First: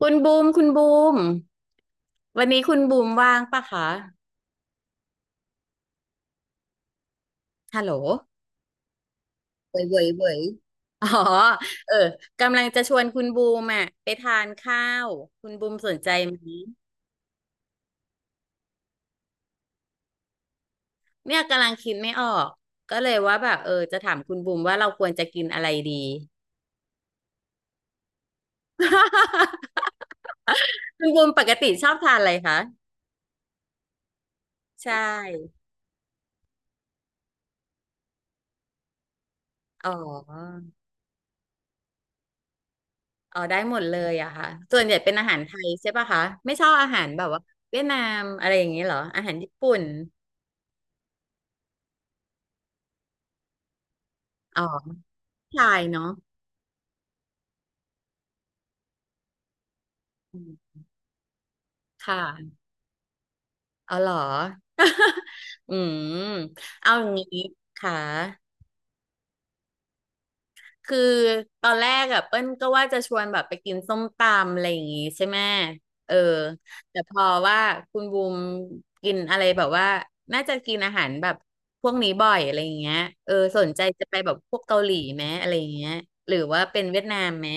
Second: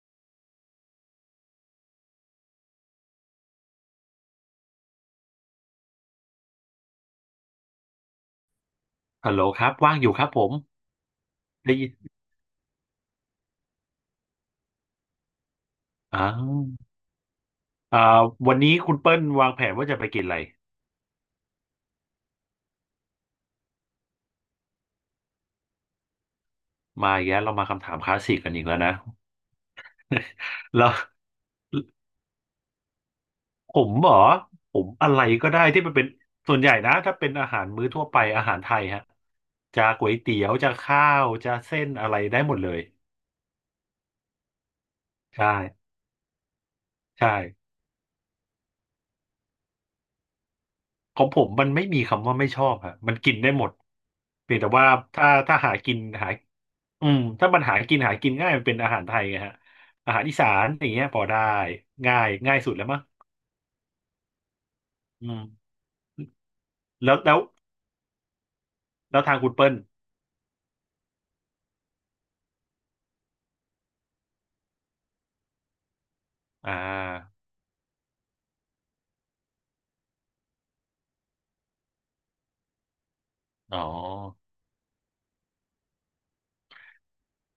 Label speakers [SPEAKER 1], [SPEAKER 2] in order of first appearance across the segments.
[SPEAKER 1] คุณบูมคุณบูมวันนี้คุณบูมว่างปะคะฮัลโหล
[SPEAKER 2] ฮัลโหลครับ
[SPEAKER 1] เว่ย
[SPEAKER 2] ว่าง
[SPEAKER 1] เว่
[SPEAKER 2] อ
[SPEAKER 1] ย
[SPEAKER 2] ยู่ครั
[SPEAKER 1] เว่
[SPEAKER 2] บผ
[SPEAKER 1] ย
[SPEAKER 2] ม
[SPEAKER 1] อ๋อ
[SPEAKER 2] ได้ยิ
[SPEAKER 1] เออ
[SPEAKER 2] น
[SPEAKER 1] กำลังจะชวนคุณบูมอ่ะไปทานข้าวคุณบูมสนใจ
[SPEAKER 2] อ่า
[SPEAKER 1] ไหม
[SPEAKER 2] วอ่าวันนี้คุณเปิ้ลวางแผนว่าจะไปกินอะไร
[SPEAKER 1] เนี่ยกำลังคิดไม่ออกก็เลยว่าแบบเออจะถามคุณบูมว่าเราควรจะกินอะไรดี
[SPEAKER 2] มาอีกแล้วเรามาคำถามคลาสสิกกันอีกแล้วนะแล้ว
[SPEAKER 1] คุณบูมปกติชอบทานอะไรคะ
[SPEAKER 2] ผมเหรอผม
[SPEAKER 1] ใช่
[SPEAKER 2] อะไรก็ได้ที่มันเป็นส่วนใหญ่นะถ้าเป็นอาหารมื้อทั่วไปอาหารไทยฮะจะ
[SPEAKER 1] อ๋
[SPEAKER 2] ก๋วยเตี๋ยว
[SPEAKER 1] อ
[SPEAKER 2] จะข้าวจะเส้นอะไรได้หมดเลย
[SPEAKER 1] อ๋อได้หมดเลยอะค่ะส่วนใหญ่เป็นอาหาร
[SPEAKER 2] ใช่
[SPEAKER 1] ไทยใช่ปะคะไม่ชอบอาหารแบบ
[SPEAKER 2] ใช่
[SPEAKER 1] ว่าเวียดนามอะไรอย่างนี้เหรออาหารญี่ปุ่น
[SPEAKER 2] ของผมมันไม่มีคำว่าไม่ชอบฮะมันกินได้หมดเพียง
[SPEAKER 1] อ๋อ
[SPEAKER 2] แต่ว่าถ้า
[SPEAKER 1] ผู้
[SPEAKER 2] ถ้า
[SPEAKER 1] ชา
[SPEAKER 2] หา
[SPEAKER 1] ย
[SPEAKER 2] กิน
[SPEAKER 1] เนาะ
[SPEAKER 2] หา อืมถ้ามันหากินหากินง่ายมันเป็นอาหารไทยไงฮะอาหารอี
[SPEAKER 1] อื
[SPEAKER 2] สาน
[SPEAKER 1] ม
[SPEAKER 2] อย่างเงี้ยพอได้
[SPEAKER 1] ค
[SPEAKER 2] ง่าย
[SPEAKER 1] ่ะ
[SPEAKER 2] สุดแล้วมั้ง
[SPEAKER 1] เอาเหรอ
[SPEAKER 2] อืม
[SPEAKER 1] อืมเอาอย่า
[SPEAKER 2] แล้
[SPEAKER 1] ง
[SPEAKER 2] วแล้ว
[SPEAKER 1] นี้ค่ะ
[SPEAKER 2] แล้วทางคุณเปิ้ล
[SPEAKER 1] คือตอนแรกอะเปิ้ลก็ว่าจะชวนแบบไปกินส้มตำอะไรอย่างงี้ใช่ไหมเออ
[SPEAKER 2] อ่
[SPEAKER 1] แต่พอ
[SPEAKER 2] า
[SPEAKER 1] ว่าคุณบูมกินอะไรแบบว่าน่าจะกินอาหารแบบพวกนี้บ่อยอะไรอย่างเงี้ยเออสน
[SPEAKER 2] อ๋อ
[SPEAKER 1] ใจจะไปแบบพวกเกาหลีไหมอะไรอย่างเงี้ยหรือว่าเป็นเวียดนามไหม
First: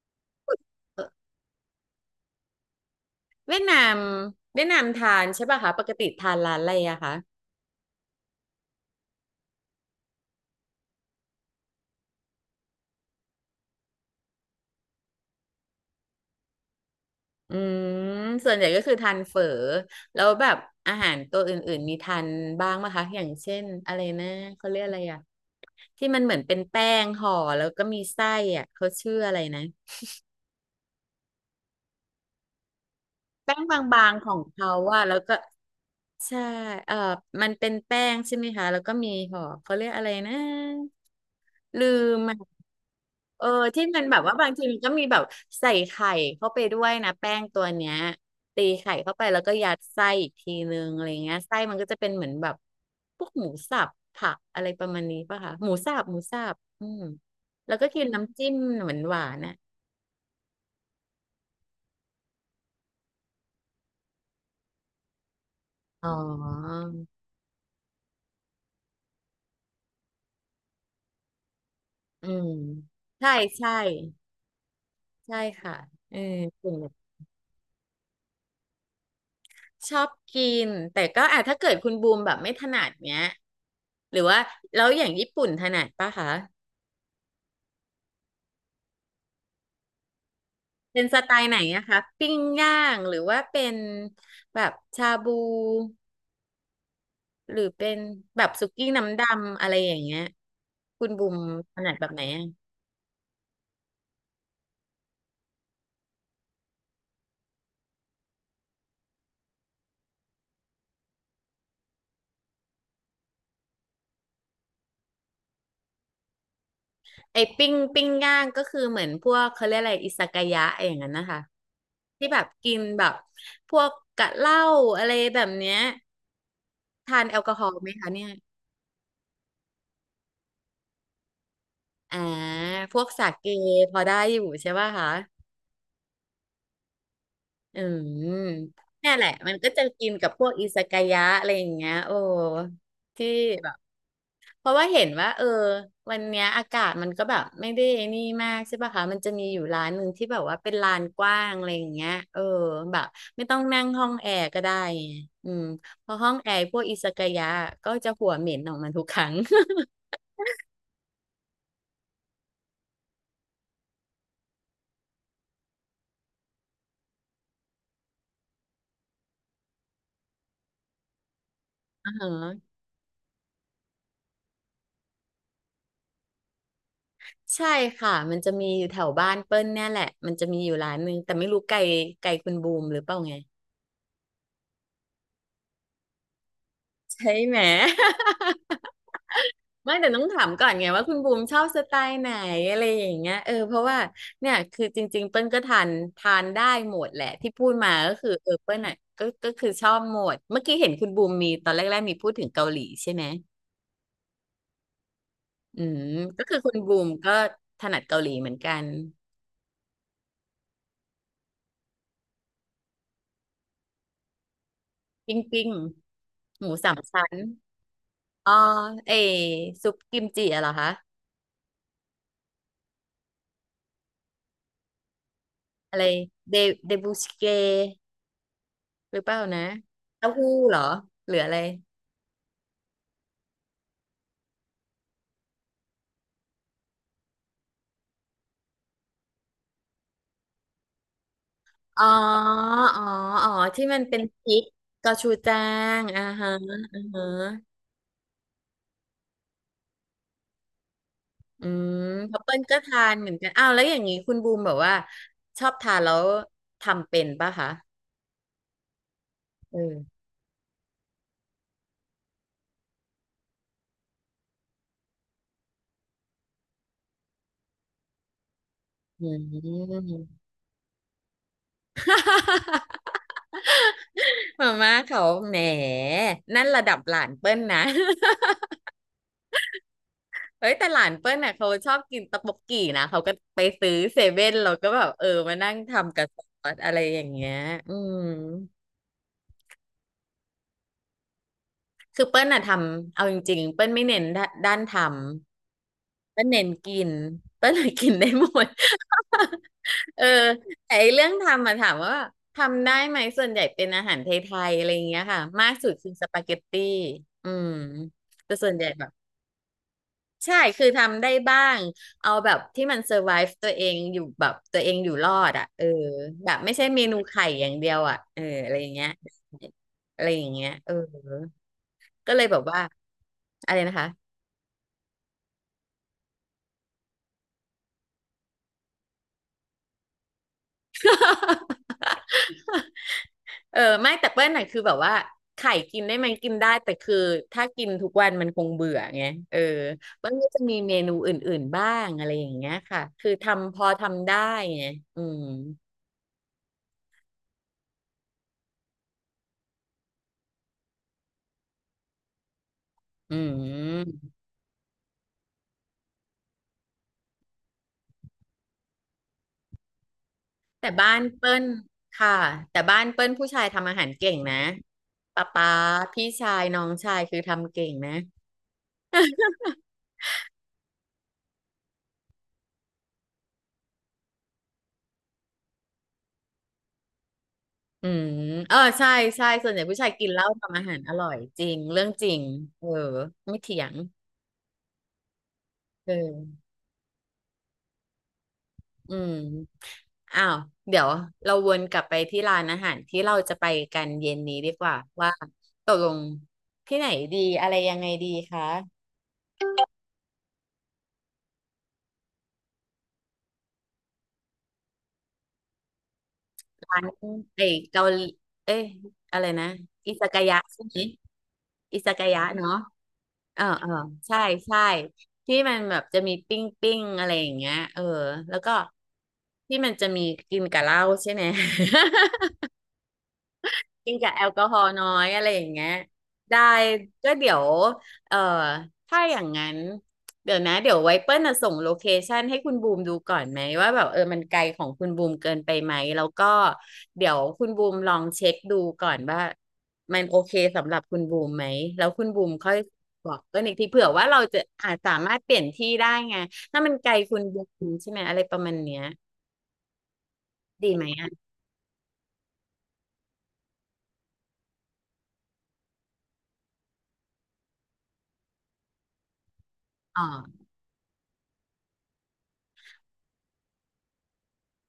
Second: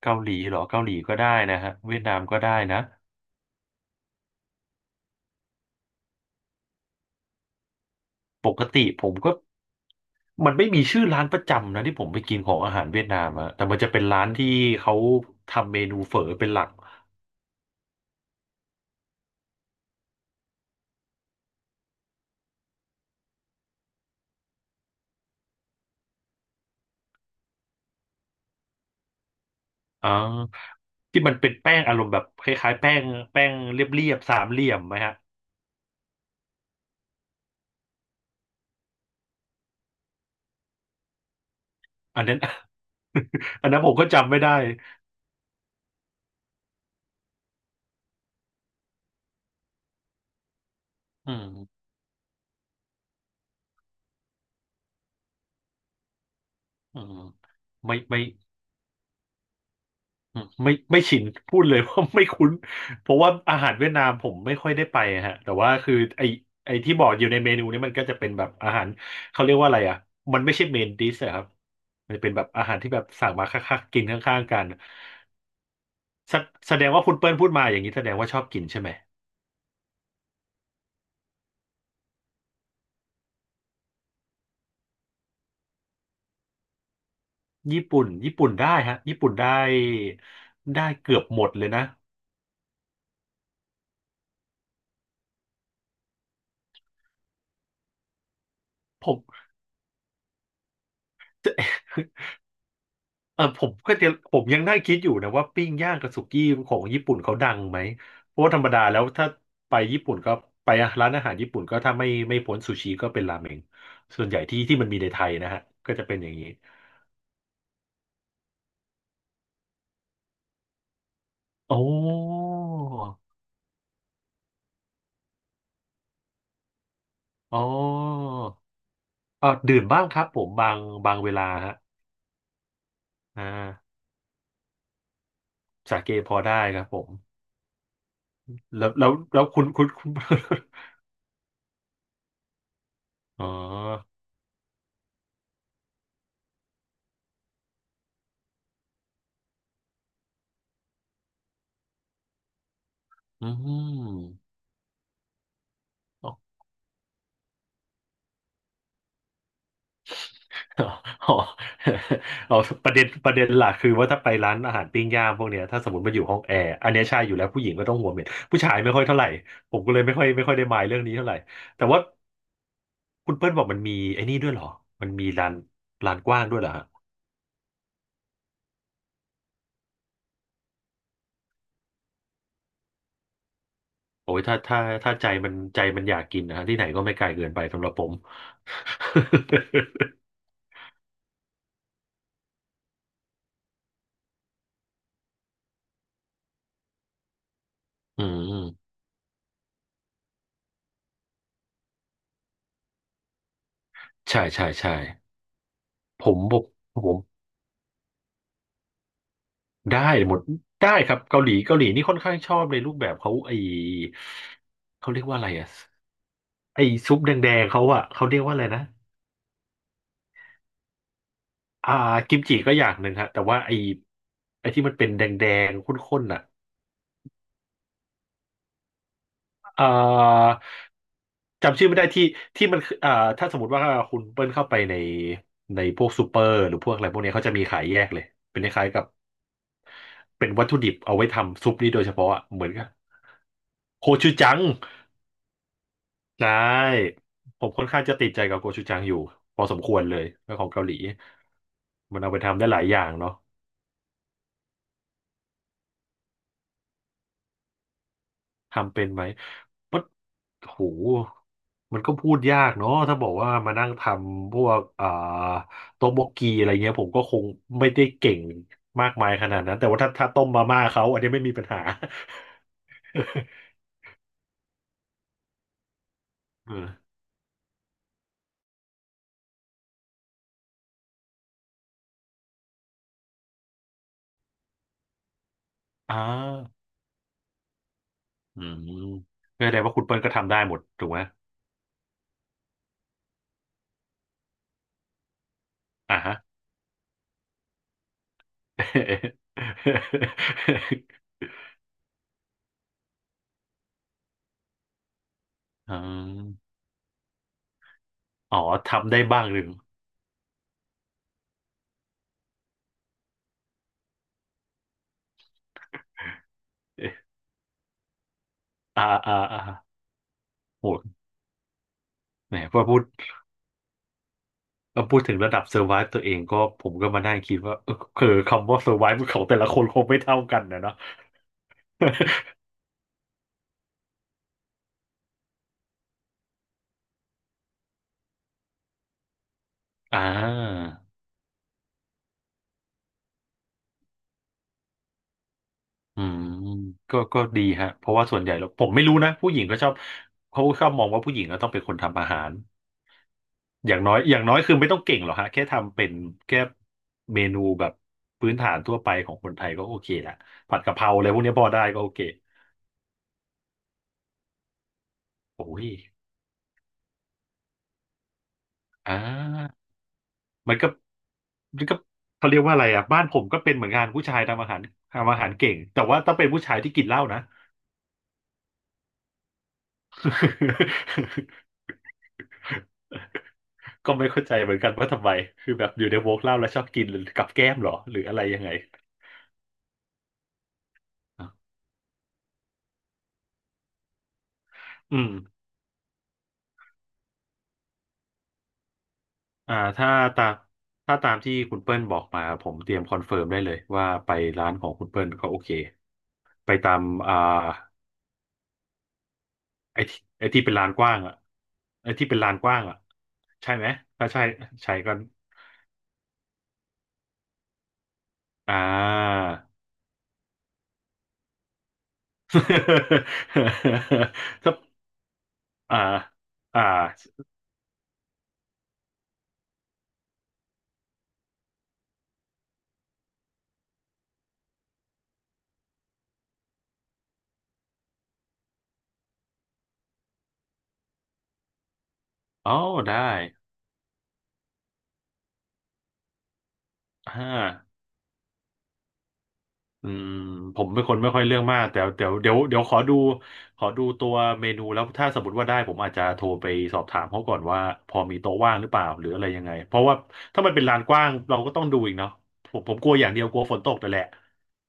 [SPEAKER 2] เกาหลีเหรอเกาหลี
[SPEAKER 1] เออ
[SPEAKER 2] ก็ได้นะฮะเวียดนามก็ได้นะ
[SPEAKER 1] เวียดนามทานใช่ป่ะคะปกติทานร้านอะไรอะคะ
[SPEAKER 2] ปกติผมก็มันไม่มีชื่อร้านประจำนะที่ผมไปกินของอาหารเวียดนามอะแต่มันจะเป็นร้านที่เขาทำเมนูเฝอเป็นหลัก
[SPEAKER 1] อืมส่วนใหญ่ก็คือทานเฝอแล้วแบบอาหารตัวอื่นๆมีทานบ้างไหมคะอย่างเช่นอะไรนะเขาเรียกอะไรอ่ะที่มันเหมือนเป็นแป้งห่อแล้วก็มีไส้อ่ะเขาชื่ออะไรนะ
[SPEAKER 2] อ่าที่มันเป็นแป้งอารมณ์แบบคล้ายๆแป้งแป้ง
[SPEAKER 1] แป้งบ
[SPEAKER 2] เ
[SPEAKER 1] า
[SPEAKER 2] รี
[SPEAKER 1] ง
[SPEAKER 2] ยบ
[SPEAKER 1] ๆข
[SPEAKER 2] ๆ
[SPEAKER 1] อ
[SPEAKER 2] สา
[SPEAKER 1] ง
[SPEAKER 2] มเหลี่
[SPEAKER 1] เขา
[SPEAKER 2] ยมไหม
[SPEAKER 1] ว่า
[SPEAKER 2] ฮะ
[SPEAKER 1] แล้วก็ใช่เออมันเป็นแป้งใช่ไหมคะแล้วก็มีห่อเขาเรียกอะไรนะลืม
[SPEAKER 2] อัน
[SPEAKER 1] อ่ะ
[SPEAKER 2] นั้น
[SPEAKER 1] เออ
[SPEAKER 2] อันนั้น
[SPEAKER 1] ที่
[SPEAKER 2] ผม
[SPEAKER 1] มัน
[SPEAKER 2] ก็
[SPEAKER 1] แบบ
[SPEAKER 2] จำ
[SPEAKER 1] ว่า
[SPEAKER 2] ไม่
[SPEAKER 1] บา
[SPEAKER 2] ได้
[SPEAKER 1] งทีมันก็มีแบบใส่ไข่เข้าไปด้วยนะแป้งตัวเนี้ยตีไข่เข้าไปแล้วก็ยัดไส้อีกทีนึงอะไร
[SPEAKER 2] อื
[SPEAKER 1] เงี้ย
[SPEAKER 2] ม
[SPEAKER 1] ไส้มันก็จะเป็นเหมือนแบบพวกหมูสับผักอะไรประมาณนี้ป่ะคะหมูสับอื
[SPEAKER 2] อื
[SPEAKER 1] ม
[SPEAKER 2] ม
[SPEAKER 1] แล้วก็
[SPEAKER 2] ไม่
[SPEAKER 1] กิน
[SPEAKER 2] ไม่
[SPEAKER 1] น้ำจิ้มเหมือนหวานๆน่ะ
[SPEAKER 2] อืมไม่ชินพูดเลย ว่าไม่คุ้นเพราะว่าอาหารเวียดนามผมไม่ค่อยได้ไปอะฮะแต่ว่าคือ
[SPEAKER 1] อ๋อ
[SPEAKER 2] ไอไอที่บอกอยู่ในเมนูนี่มันก็จะเป็นแบบอาหารเขาเรียกว่าอะไรอ่ะมันไม่ใช่เมนดิสอะครับมัน
[SPEAKER 1] อื
[SPEAKER 2] เป็นแบบ
[SPEAKER 1] ม
[SPEAKER 2] อาหารที่แบบสั่
[SPEAKER 1] ใช่
[SPEAKER 2] งมา
[SPEAKER 1] ใช่
[SPEAKER 2] คักๆกินข้างๆกัน
[SPEAKER 1] ใช่ค่ะเออ
[SPEAKER 2] แส
[SPEAKER 1] กิ
[SPEAKER 2] แส
[SPEAKER 1] น
[SPEAKER 2] ด
[SPEAKER 1] แบ
[SPEAKER 2] ง
[SPEAKER 1] บ
[SPEAKER 2] ว่าคุณเปิ้ลพูดมาอย่างนี้แสดงว่าชอบกินใช่ไหม
[SPEAKER 1] ชอบกินแต่ก็อ่ะถ้าเกิดคุณบูมแบบไม่ถนัดเนี้ยหรือว่าแล้วอย่างญี่ปุ่นถนัดป่ะคะ
[SPEAKER 2] ญี่ปุ่นได้ฮะญี่ปุ่นได้ได้
[SPEAKER 1] เป็น
[SPEAKER 2] เกื
[SPEAKER 1] ส
[SPEAKER 2] อบ
[SPEAKER 1] ไต
[SPEAKER 2] หม
[SPEAKER 1] ล์
[SPEAKER 2] ด
[SPEAKER 1] ไหน
[SPEAKER 2] เลยนะ
[SPEAKER 1] อะคะปิ้งย่างหรือว่าเป็นแบบชาบูหรือเป็นแบบสุกี้
[SPEAKER 2] ผ
[SPEAKER 1] น้ำด
[SPEAKER 2] ม
[SPEAKER 1] ำอะไรอย่างเงี้ยคุณบุมถนัดแบบไหนอะ
[SPEAKER 2] เออผมก็จะผมยังได้คิดอยู่นะว่าปิ้งย่างกับสุกี้ของญี่ปุ่นเขาดังไหมเพราะว่าธรรมดาแล้วถ้าไปญี่ปุ่นก็ไปร้านอาหารญี่ปุ่นก็ถ้าไม่พ้นซูชิก็เป็นราเมงส่วนใหญ่ที่มันมีในไทยนะฮะก็จะเป็นอย่างนี้
[SPEAKER 1] ไอ้ปิ้งย่างก็คือเหมือนพวกเขาเรียกอะไรอิซากายะอย่างนั้นนะคะ
[SPEAKER 2] โอ้
[SPEAKER 1] ที่แบบกินแบบพวกกะเหล้าอะไรแบบเนี้ยทานแอลกอ
[SPEAKER 2] อ๋
[SPEAKER 1] ฮ
[SPEAKER 2] อ
[SPEAKER 1] อล์ไหมคะเนี่ย
[SPEAKER 2] เออดื่มบ้างครับผมบางบางเวลาฮะ
[SPEAKER 1] อ่าพวกสา
[SPEAKER 2] อ่
[SPEAKER 1] เกพ
[SPEAKER 2] า
[SPEAKER 1] อได้อยู่ใช่ป่ะคะ
[SPEAKER 2] สาเกพอได้ครับผม
[SPEAKER 1] อืม
[SPEAKER 2] แล้วแล้
[SPEAKER 1] เนี่
[SPEAKER 2] ว
[SPEAKER 1] ยแหละ
[SPEAKER 2] แล้ว
[SPEAKER 1] มัน
[SPEAKER 2] คุณ
[SPEAKER 1] ก็จะ
[SPEAKER 2] คุณคุ
[SPEAKER 1] กิ
[SPEAKER 2] ณ
[SPEAKER 1] นกับพวกอิซากายะอะไรอย่างเงี้ยโอ้ที่
[SPEAKER 2] อ๋อ
[SPEAKER 1] แบบเพราะว่าเห็นว่าเออวันเนี้ยอากาศมันก็แบบไม่ได้นี่มากใช่ป่ะคะมันจะมีอยู่ร้านหนึ่งที่แบบว่าเป็นลานกว้างอะไรอย่างเงี้ยเออแบบไม่
[SPEAKER 2] อื
[SPEAKER 1] ต้องนั่งห้องแอร์
[SPEAKER 2] ม
[SPEAKER 1] ก็ได้ไงอืมเพราะห้องแอร์พวกอิซากายะก็จะหัวเหม็นออกมาทุกครั้ง
[SPEAKER 2] อ๋อ อ๋อเอาประเด็นหลักคือว่าถ้าไปร้านอาหารปิ้งย่างพวกเนี้ยถ้าสมมติมาอยู่ห้องแอร์อันเนี้ยใช่อยู่แล้วผู้หญิงก็ต้องหัวเหม็นผู้ชายไม่ค่อยเท่าไหร่ผมก็เลยไม่ค่อยได้มายเรื่องนี้เท่าไหร่แต่ว่า
[SPEAKER 1] อ่าฮะ
[SPEAKER 2] คุณเปิ้ลบอกมันมีไอ้นี่ด้วยเหรอมันมีร้านร้านกว้างด้วยเหรอฮะ
[SPEAKER 1] ใช่ค่ะมันจะมีอยู่แถวบ้านเปิ้ลเนี่ยแหละมันจะมีอยู่ร้านหนึงแต่ไม่รู้ไกลไกลคุณบูมหรือเปล่าไง
[SPEAKER 2] โอ้ยถ้าถ้าใจมันใจมันอยากกินนะฮะที่ไหนก็ไม่ไกล
[SPEAKER 1] ใช่
[SPEAKER 2] เกิน
[SPEAKER 1] ไหม
[SPEAKER 2] ไปสำหรับผม
[SPEAKER 1] ไม่แต่ ต้องถามก่อนไงว่าคุณบูมชอบสไตล์ไหนอะไรอย่างเงี้ยเออเพราะว่าเนี่ยคือจริงๆเปิ้ลก็ทานได้หมดแหละที่พูดมาก็
[SPEAKER 2] อื
[SPEAKER 1] คือเออเปิ้ล
[SPEAKER 2] ม
[SPEAKER 1] อ่ะก็คือชอบหมดเมื่อกี้เห็นคุณบูมมีตอนแรกๆมีพูดถึงเกาหลีใช่ไหม
[SPEAKER 2] ใช่ใช่
[SPEAKER 1] อืม
[SPEAKER 2] ผม
[SPEAKER 1] ก็
[SPEAKER 2] ผ
[SPEAKER 1] คือคุณบู
[SPEAKER 2] ม
[SPEAKER 1] ม
[SPEAKER 2] ผม
[SPEAKER 1] ก็ถนัดเกาหลีเหมือนกัน
[SPEAKER 2] ได้หมดได้ครับเกาหลีนี่ค่อนข้างชอบในรูปแบบเขาไอเขาเรียก
[SPEAKER 1] ปิ้
[SPEAKER 2] ว่า
[SPEAKER 1] ง
[SPEAKER 2] อะไรอะ
[SPEAKER 1] หมู
[SPEAKER 2] ไอ
[SPEAKER 1] สาม
[SPEAKER 2] ซุป
[SPEAKER 1] ชั้น
[SPEAKER 2] แดงๆเขาอะเขาเรียก
[SPEAKER 1] อ๋อ
[SPEAKER 2] ว่าอะไรนะ
[SPEAKER 1] เอซุปกิมจิอะเหรอคะ
[SPEAKER 2] อ่ากิมจิก็อย่างหนึ่งฮะแต่ว่าไอไอที่มันเป็นแดงๆข
[SPEAKER 1] อะไร
[SPEAKER 2] ้นๆอะ
[SPEAKER 1] เดเดบูสเกหรือเปล่านะ
[SPEAKER 2] อ่า
[SPEAKER 1] เต้าหู้เหรอหรืออะไร
[SPEAKER 2] จำชื่อไม่ได้ที่มันคืออ่าถ้าสมมติว่าคุณเปิ้ลเข้าไปในพวกซูเปอร์หรือพวกอะไรพวกเนี้ยเขาจะมีขายแยกเลยเป็นคล้ายๆกับเป็นวัตถุดิบเอาไว้ทำซุปนี้โด
[SPEAKER 1] อ๋อ
[SPEAKER 2] ยเฉพาะอะเหมือนกับ
[SPEAKER 1] อ๋ออ๋อ ที่มัน
[SPEAKER 2] โค
[SPEAKER 1] เป็น
[SPEAKER 2] ชู
[SPEAKER 1] พ
[SPEAKER 2] จั
[SPEAKER 1] ริ
[SPEAKER 2] ง
[SPEAKER 1] กกระชูแจ้งอ่า
[SPEAKER 2] ใช
[SPEAKER 1] ฮะอ่า
[SPEAKER 2] ่
[SPEAKER 1] ฮะ
[SPEAKER 2] ผมค่อนข้างจะติดใจกับโกชูจังอยู่พอสมควรเลยเรื่องของเกาหลี
[SPEAKER 1] อืม
[SPEAKER 2] มันเอา
[SPEAKER 1] เพ
[SPEAKER 2] ไป
[SPEAKER 1] บเปิ้
[SPEAKER 2] ทำ
[SPEAKER 1] ล
[SPEAKER 2] ได้ห
[SPEAKER 1] ก็
[SPEAKER 2] ลายอ
[SPEAKER 1] ทา
[SPEAKER 2] ย่าง
[SPEAKER 1] นเหมื
[SPEAKER 2] เนาะ
[SPEAKER 1] อนกันอ้าวแล้วอย่างนี้คุณบูมแบบว่าชอบทานแล้วทำเป็นป่ะคะ
[SPEAKER 2] ทำเป็นไหม
[SPEAKER 1] เออ
[SPEAKER 2] ปั๊ดโหมันก็พูดยากเนาะถ้าบอกว่ามานั่งทำพวกอ่าโต๊ะบกกีอะไรเงี้ยผมก็คงไม่ได้เก่งมาก
[SPEAKER 1] อื
[SPEAKER 2] มายขนาดนั้นแต่ว่า
[SPEAKER 1] ม
[SPEAKER 2] ถ้าต้มมาม่าเขาอันนี้ไม่มีปัญหา
[SPEAKER 1] มาม่าเขาแหมนั่น
[SPEAKER 2] เอ
[SPEAKER 1] ระ
[SPEAKER 2] อ
[SPEAKER 1] ดับหลานเปิ้ลนะ เฮ้ยแต่หลานเปิ้ลน่ะเขาชอบกินตะบกกี่นะเขาก็ไปซื้อเซเว่นเราก็แบบเออมานั่ง
[SPEAKER 2] อ่
[SPEAKER 1] ทำกับซอส
[SPEAKER 2] า
[SPEAKER 1] อะไรอย่างเงี้ยอืม
[SPEAKER 2] อืมก็แสดงว่าคุณเปิ้ลก็ทำได้หมดถูกไหม
[SPEAKER 1] คือเปิ้ลอะทำเอาจริงๆเปิ้ลไม่เน้นด้านท
[SPEAKER 2] อ่า
[SPEAKER 1] ำ
[SPEAKER 2] ฮะ
[SPEAKER 1] เปิ้ลเน้นกินเปิ้ลเลยกินได้หมด เออแต่ไอ้เรื่ องทำมาถามว่าทำได้ไหมส่วนใหญ่เป็นอาหารไทยๆอะไรอย่างเงี้ยค่ะมากสุด
[SPEAKER 2] อ๋
[SPEAKER 1] คือสปาเกต
[SPEAKER 2] อ
[SPEAKER 1] ตี้อืมแต่
[SPEAKER 2] อ๋อ
[SPEAKER 1] ส่วนใหญ่แบบ
[SPEAKER 2] ทำได้บ้างหรือ
[SPEAKER 1] ใช่คือทำได้บ้างเอาแบบที่มันเซอร์ไ e ฟ์ตัวเองอยู่แบบตัวเองอยู่รอดอ่ะเออแบบไม่ใช่เม
[SPEAKER 2] เอ๊ะ
[SPEAKER 1] นูไข่อย่างเดียวอ่ะเอออะไรอย่าง
[SPEAKER 2] อ่า
[SPEAKER 1] เงี้ย
[SPEAKER 2] อ่าอ่า
[SPEAKER 1] อะไรอย่างเงี้ย
[SPEAKER 2] โห
[SPEAKER 1] เออ ก็เลย
[SPEAKER 2] แหม
[SPEAKER 1] แบบ
[SPEAKER 2] พ
[SPEAKER 1] ว่า
[SPEAKER 2] อพูด
[SPEAKER 1] อะไรนะคะ
[SPEAKER 2] พอพูดถึงระดับเซอร์ไวส์ตัวเองก็ผมก็มานั่งคิดว่าเออคือคำว่าเซอร์ไวส์ของแต่ละคนคงไม่เท่ากันนะเนาะ
[SPEAKER 1] เออไม่แต่เปิ้ลน่ะคือแบบว่าไข่กินได้ไหมกินได้แต่คือถ้ากินทุกวันมันคงเบื่อไงเออ
[SPEAKER 2] อ่า
[SPEAKER 1] เปิ้ลก็จะมีเมนูอื่นๆบ้างอะไรอย่างเงี้ยค่ะคือทำพอทำได้ไงอืม
[SPEAKER 2] อืมก็ก็ดีฮะเพราะว่าส่วนใหญ่แล้วผมไม่รู้นะผู้หญิงก็ชอบเขาชอบมองว่าผู้หญิงก็ต้องเป็นคนทำอาหาร
[SPEAKER 1] อื
[SPEAKER 2] อย่างน้อ
[SPEAKER 1] ม
[SPEAKER 2] ยอย่างน้อยคือไม่ต้องเก่งหรอกฮะแค่ทำเป็นแค่เมนูแบบพื้นฐานทั่วไปของคนไทยก็โอเคละผัด
[SPEAKER 1] แต่
[SPEAKER 2] กะเพรา
[SPEAKER 1] บ้าน
[SPEAKER 2] อะไรพวกนี้
[SPEAKER 1] เปิ้
[SPEAKER 2] พ
[SPEAKER 1] ล
[SPEAKER 2] อได้ก็โอเค
[SPEAKER 1] ค่ะแต่บ้านเปิ้ลผู้ชายทำอาหารเก่งนะป๊าป๊า
[SPEAKER 2] โอ้ย
[SPEAKER 1] พี่ชายน้องชายคือทำเก่งนะ
[SPEAKER 2] อ่ามันก็มันก็เขาเรียกว่าอะไรอ่ะบ้านผมก็เป็นเหมือนกันผู้ชายทำอาหารทำอาหารเก่งแต่ว่าต้องเป็นผู้ชายที่กินเหล้านะ
[SPEAKER 1] อืมเออใช่ใช่ส่วนใหญ่ผู้ชายกินเหล้าทำอาหารอร่อยจริงเรื่องจริงเออไม่เถียง
[SPEAKER 2] ก็ไม่เข้าใจเหมือนกันว่าทำไมคือแบบอยู่
[SPEAKER 1] เอ
[SPEAKER 2] ในวงเล่า
[SPEAKER 1] อ
[SPEAKER 2] แล้วชอบกินหรือกับแก้มเหรอหรืออะไรยังไง
[SPEAKER 1] อืมอ้าวเดี๋ยวเราวนกลับไปที่ร้านอาหารที่เราจะไปกันเย็นนี้ดีกว่า
[SPEAKER 2] อืม
[SPEAKER 1] ว่าตกลงที่ไหนดีอะไรยังไงดีคะ
[SPEAKER 2] อ่าตามถ้าตามที่คุณเปิ้ลบอกมาผมเตรียมคอนเฟิร์มได้เลยว่าไปร้านของคุณเปิ้ลก็โอเคไปตา
[SPEAKER 1] ร้า
[SPEAKER 2] ม
[SPEAKER 1] น
[SPEAKER 2] อ่า
[SPEAKER 1] ไอ้เกาหลีเอ้ยอะไรนะ
[SPEAKER 2] ไอ้
[SPEAKER 1] อิ
[SPEAKER 2] ที่
[SPEAKER 1] ซากา
[SPEAKER 2] ไอ้
[SPEAKER 1] ยะ
[SPEAKER 2] ที่เป็น
[SPEAKER 1] ใช่
[SPEAKER 2] ลาน
[SPEAKER 1] ไหม
[SPEAKER 2] กว้างอ่ะ
[SPEAKER 1] อิ
[SPEAKER 2] ไอ้
[SPEAKER 1] ซากา
[SPEAKER 2] ที่เป็น
[SPEAKER 1] ยะ
[SPEAKER 2] ลานก
[SPEAKER 1] เนาะ
[SPEAKER 2] ว้างอ่ะ
[SPEAKER 1] อ่า
[SPEAKER 2] ใช่ไหม
[SPEAKER 1] อ่า
[SPEAKER 2] ถ้า
[SPEAKER 1] ใช่
[SPEAKER 2] ใช่
[SPEAKER 1] ใช่
[SPEAKER 2] ใช่ก็
[SPEAKER 1] ที่มันแบบจะมีปิ้งปิ้งอะไรอย่างเงี้ยเออแล้วก็
[SPEAKER 2] อ่า
[SPEAKER 1] ที่มันจะมีกินกับเหล้าใช่ไหม กินกับแอลก อฮ
[SPEAKER 2] ถ้า
[SPEAKER 1] อล์น้อยอะไรอย่างเงี้ย
[SPEAKER 2] อ่า
[SPEAKER 1] ได้
[SPEAKER 2] อ่า
[SPEAKER 1] ก็เดี๋ยวเอ่อถ้าอย่างนั้นเดี๋ยวนะเดี๋ยวไว้เปิ้ลน่ะส่งโลเคชันให้คุณบูมดูก่อนไหมว่าแบบเออมันไกลของคุณบูมเกินไปไหมแล้วก็เดี๋ยวคุณบูมลองเช็คดูก่อนว่ามันโอเคสำหรับคุณบูมไหมแล้วคุณบูมค่
[SPEAKER 2] อ๋
[SPEAKER 1] อ
[SPEAKER 2] อ
[SPEAKER 1] ย
[SPEAKER 2] ได้
[SPEAKER 1] บอกเปิ้ลอีกทีเผื่อว่าเราจะอาจสามารถเปลี่ยนที่ได้ไงถ้ามันไกลคุ
[SPEAKER 2] อ่
[SPEAKER 1] ณบูม
[SPEAKER 2] า
[SPEAKER 1] ใช่ไหมอะไรประมาณเนี้ย
[SPEAKER 2] อืมผม
[SPEAKER 1] ดี
[SPEAKER 2] เป็
[SPEAKER 1] ไห
[SPEAKER 2] น
[SPEAKER 1] ม
[SPEAKER 2] คนไม่ค่อ
[SPEAKER 1] อ่ะ
[SPEAKER 2] ยเรื่องมากแต่เดี๋ยวขอดูขอดูตัวเมนูแล้วถ้าสมมติว่าได้ผมอาจจะโทรไปสอบถามเขาก่อนว่าพอมีโต๊ะว่างหรือเปล่าหรืออะไรยังไงเพราะว่า
[SPEAKER 1] อ๋อ
[SPEAKER 2] ถ้ามันเป็นลานกว้างเราก็ต้องดูอีกเนาะผมกลัวอย่างเดียวกลัวฝนตกแต่นแหละ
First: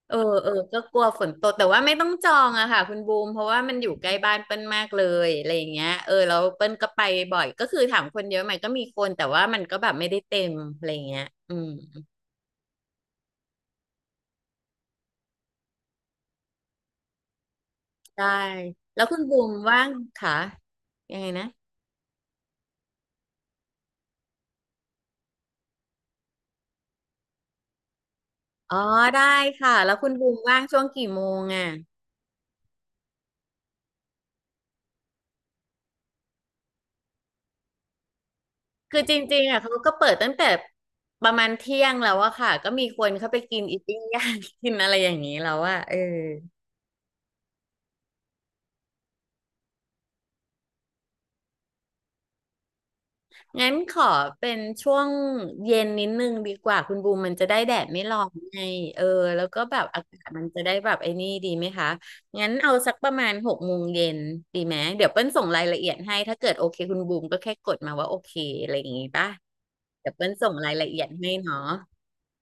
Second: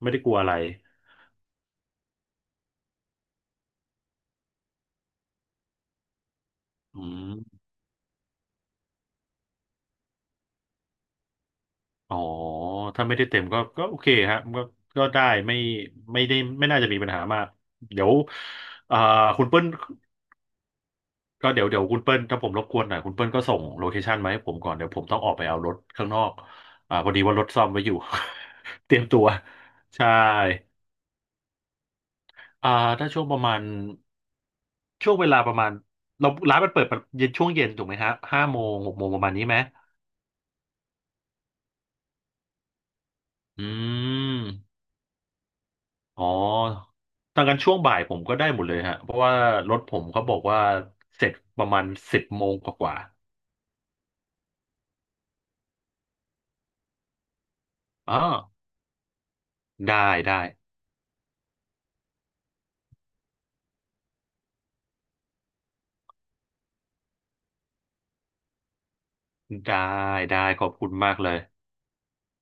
[SPEAKER 2] ไม่
[SPEAKER 1] เออ
[SPEAKER 2] ได้กลัว
[SPEAKER 1] เอ
[SPEAKER 2] อะ
[SPEAKER 1] อ
[SPEAKER 2] ไร
[SPEAKER 1] ก็กลัวฝนตกแต่ว่าไม่ต้องจองอะค่ะคุณบูมเพราะว่ามันอยู่ใกล้บ้านเปิ้ลมากเลยอะไรอย่างเงี้ยเออแล้วเปิ้ลก็
[SPEAKER 2] อื
[SPEAKER 1] ไปบ่อย
[SPEAKER 2] ม
[SPEAKER 1] ก็คือถามคนเยอะไหมก็มีคนแต่ว่ามันก็แบบไม่ได้เต็มอะไรอย่างเงี้ยอืม
[SPEAKER 2] อ๋อถ้าไม่ได้เต็มก็ก็โอเคฮะก็ก็ได้ไม่ไม่ได้ไม่น่าจะมีปัญหามากเดี๋ยว
[SPEAKER 1] ได้
[SPEAKER 2] อ่า
[SPEAKER 1] แล้วคุณบู
[SPEAKER 2] คุณ
[SPEAKER 1] ม
[SPEAKER 2] เปิ้ล
[SPEAKER 1] ว่างค่ะยังไงนะ
[SPEAKER 2] ก็เดี๋ยวคุณเปิ้ลถ้าผมรบกวนหน่อยคุณเปิ้ลก็ส่งโลเคชันมาให้ผมก่อนเดี๋ยวผมต้องออกไปเอารถข้างนอกอ่าพอดีว่ารถซ่อมไว้อยู่
[SPEAKER 1] อ๋อ
[SPEAKER 2] เตรียมตั
[SPEAKER 1] ได้
[SPEAKER 2] ว
[SPEAKER 1] ค่ะแล้วคุ
[SPEAKER 2] ใช่
[SPEAKER 1] ณบูมว่างช่วงกี่โมงอะ
[SPEAKER 2] อ่าถ้าช่วงประมาณช่วงเวลาประมาณเราร้านมันเปิดเย็นช่วงเย็นถูกไหมฮะ5 โมงหก
[SPEAKER 1] คือ
[SPEAKER 2] โมง
[SPEAKER 1] จ
[SPEAKER 2] ประมาณ
[SPEAKER 1] ริง
[SPEAKER 2] นี้
[SPEAKER 1] ๆ
[SPEAKER 2] ไหม
[SPEAKER 1] อ่ะเขาก็เปิดตั้งแต่ประมาณเที่ยงแล้วอะค่ะก็มีคนเข้าไปกิ
[SPEAKER 2] อื
[SPEAKER 1] นอีติ้งย่าง กิน
[SPEAKER 2] ม
[SPEAKER 1] อะไรอย่างนี้แล้วอะเออ
[SPEAKER 2] อ๋อดังกันช่วงบ่ายผมก็ได้หมดเลยฮะเพราะว่ารถผมเขาบอกว่าเสร็จประมาณ10 โมงกว่า
[SPEAKER 1] งั้นขอเป็นช่วงเย็นนิดนึงดีกว่าคุณบูมมันจะได้แดดไม่
[SPEAKER 2] ๆอ๋อ
[SPEAKER 1] ร้อนไงเออแล้วก็แบบอา
[SPEAKER 2] ได้
[SPEAKER 1] กาศมั
[SPEAKER 2] ได้
[SPEAKER 1] นจะได้แบบไอ้นี่ดีไหมคะงั้นเอาสักประมาณ6 โมงเย็นดีไหมเดี๋ยวเปิ้ลส่งรายละเอียดให้ถ้าเกิดโอเคคุณบูมก็แค่กดมาว่าโอเคอะไรอย่างงี้ป่ะ
[SPEAKER 2] ได้
[SPEAKER 1] เดี๋ยวเปิ้ล
[SPEAKER 2] ได้
[SPEAKER 1] ส่ง
[SPEAKER 2] ขอ
[SPEAKER 1] รา
[SPEAKER 2] บ
[SPEAKER 1] ย
[SPEAKER 2] คุ
[SPEAKER 1] ละ
[SPEAKER 2] ณ
[SPEAKER 1] เอียด
[SPEAKER 2] มากเล
[SPEAKER 1] ให้
[SPEAKER 2] ย
[SPEAKER 1] เนาะ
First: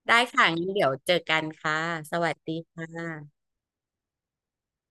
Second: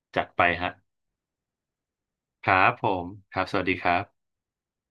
[SPEAKER 1] ได้
[SPEAKER 2] จัดไป
[SPEAKER 1] ค่ะงั้น
[SPEAKER 2] ฮะ
[SPEAKER 1] เดี๋ยวเจอกันค่ะสวัส
[SPEAKER 2] ค
[SPEAKER 1] ดี
[SPEAKER 2] รับ
[SPEAKER 1] ค่
[SPEAKER 2] ผม
[SPEAKER 1] ะ
[SPEAKER 2] ครับสวัสดีครับ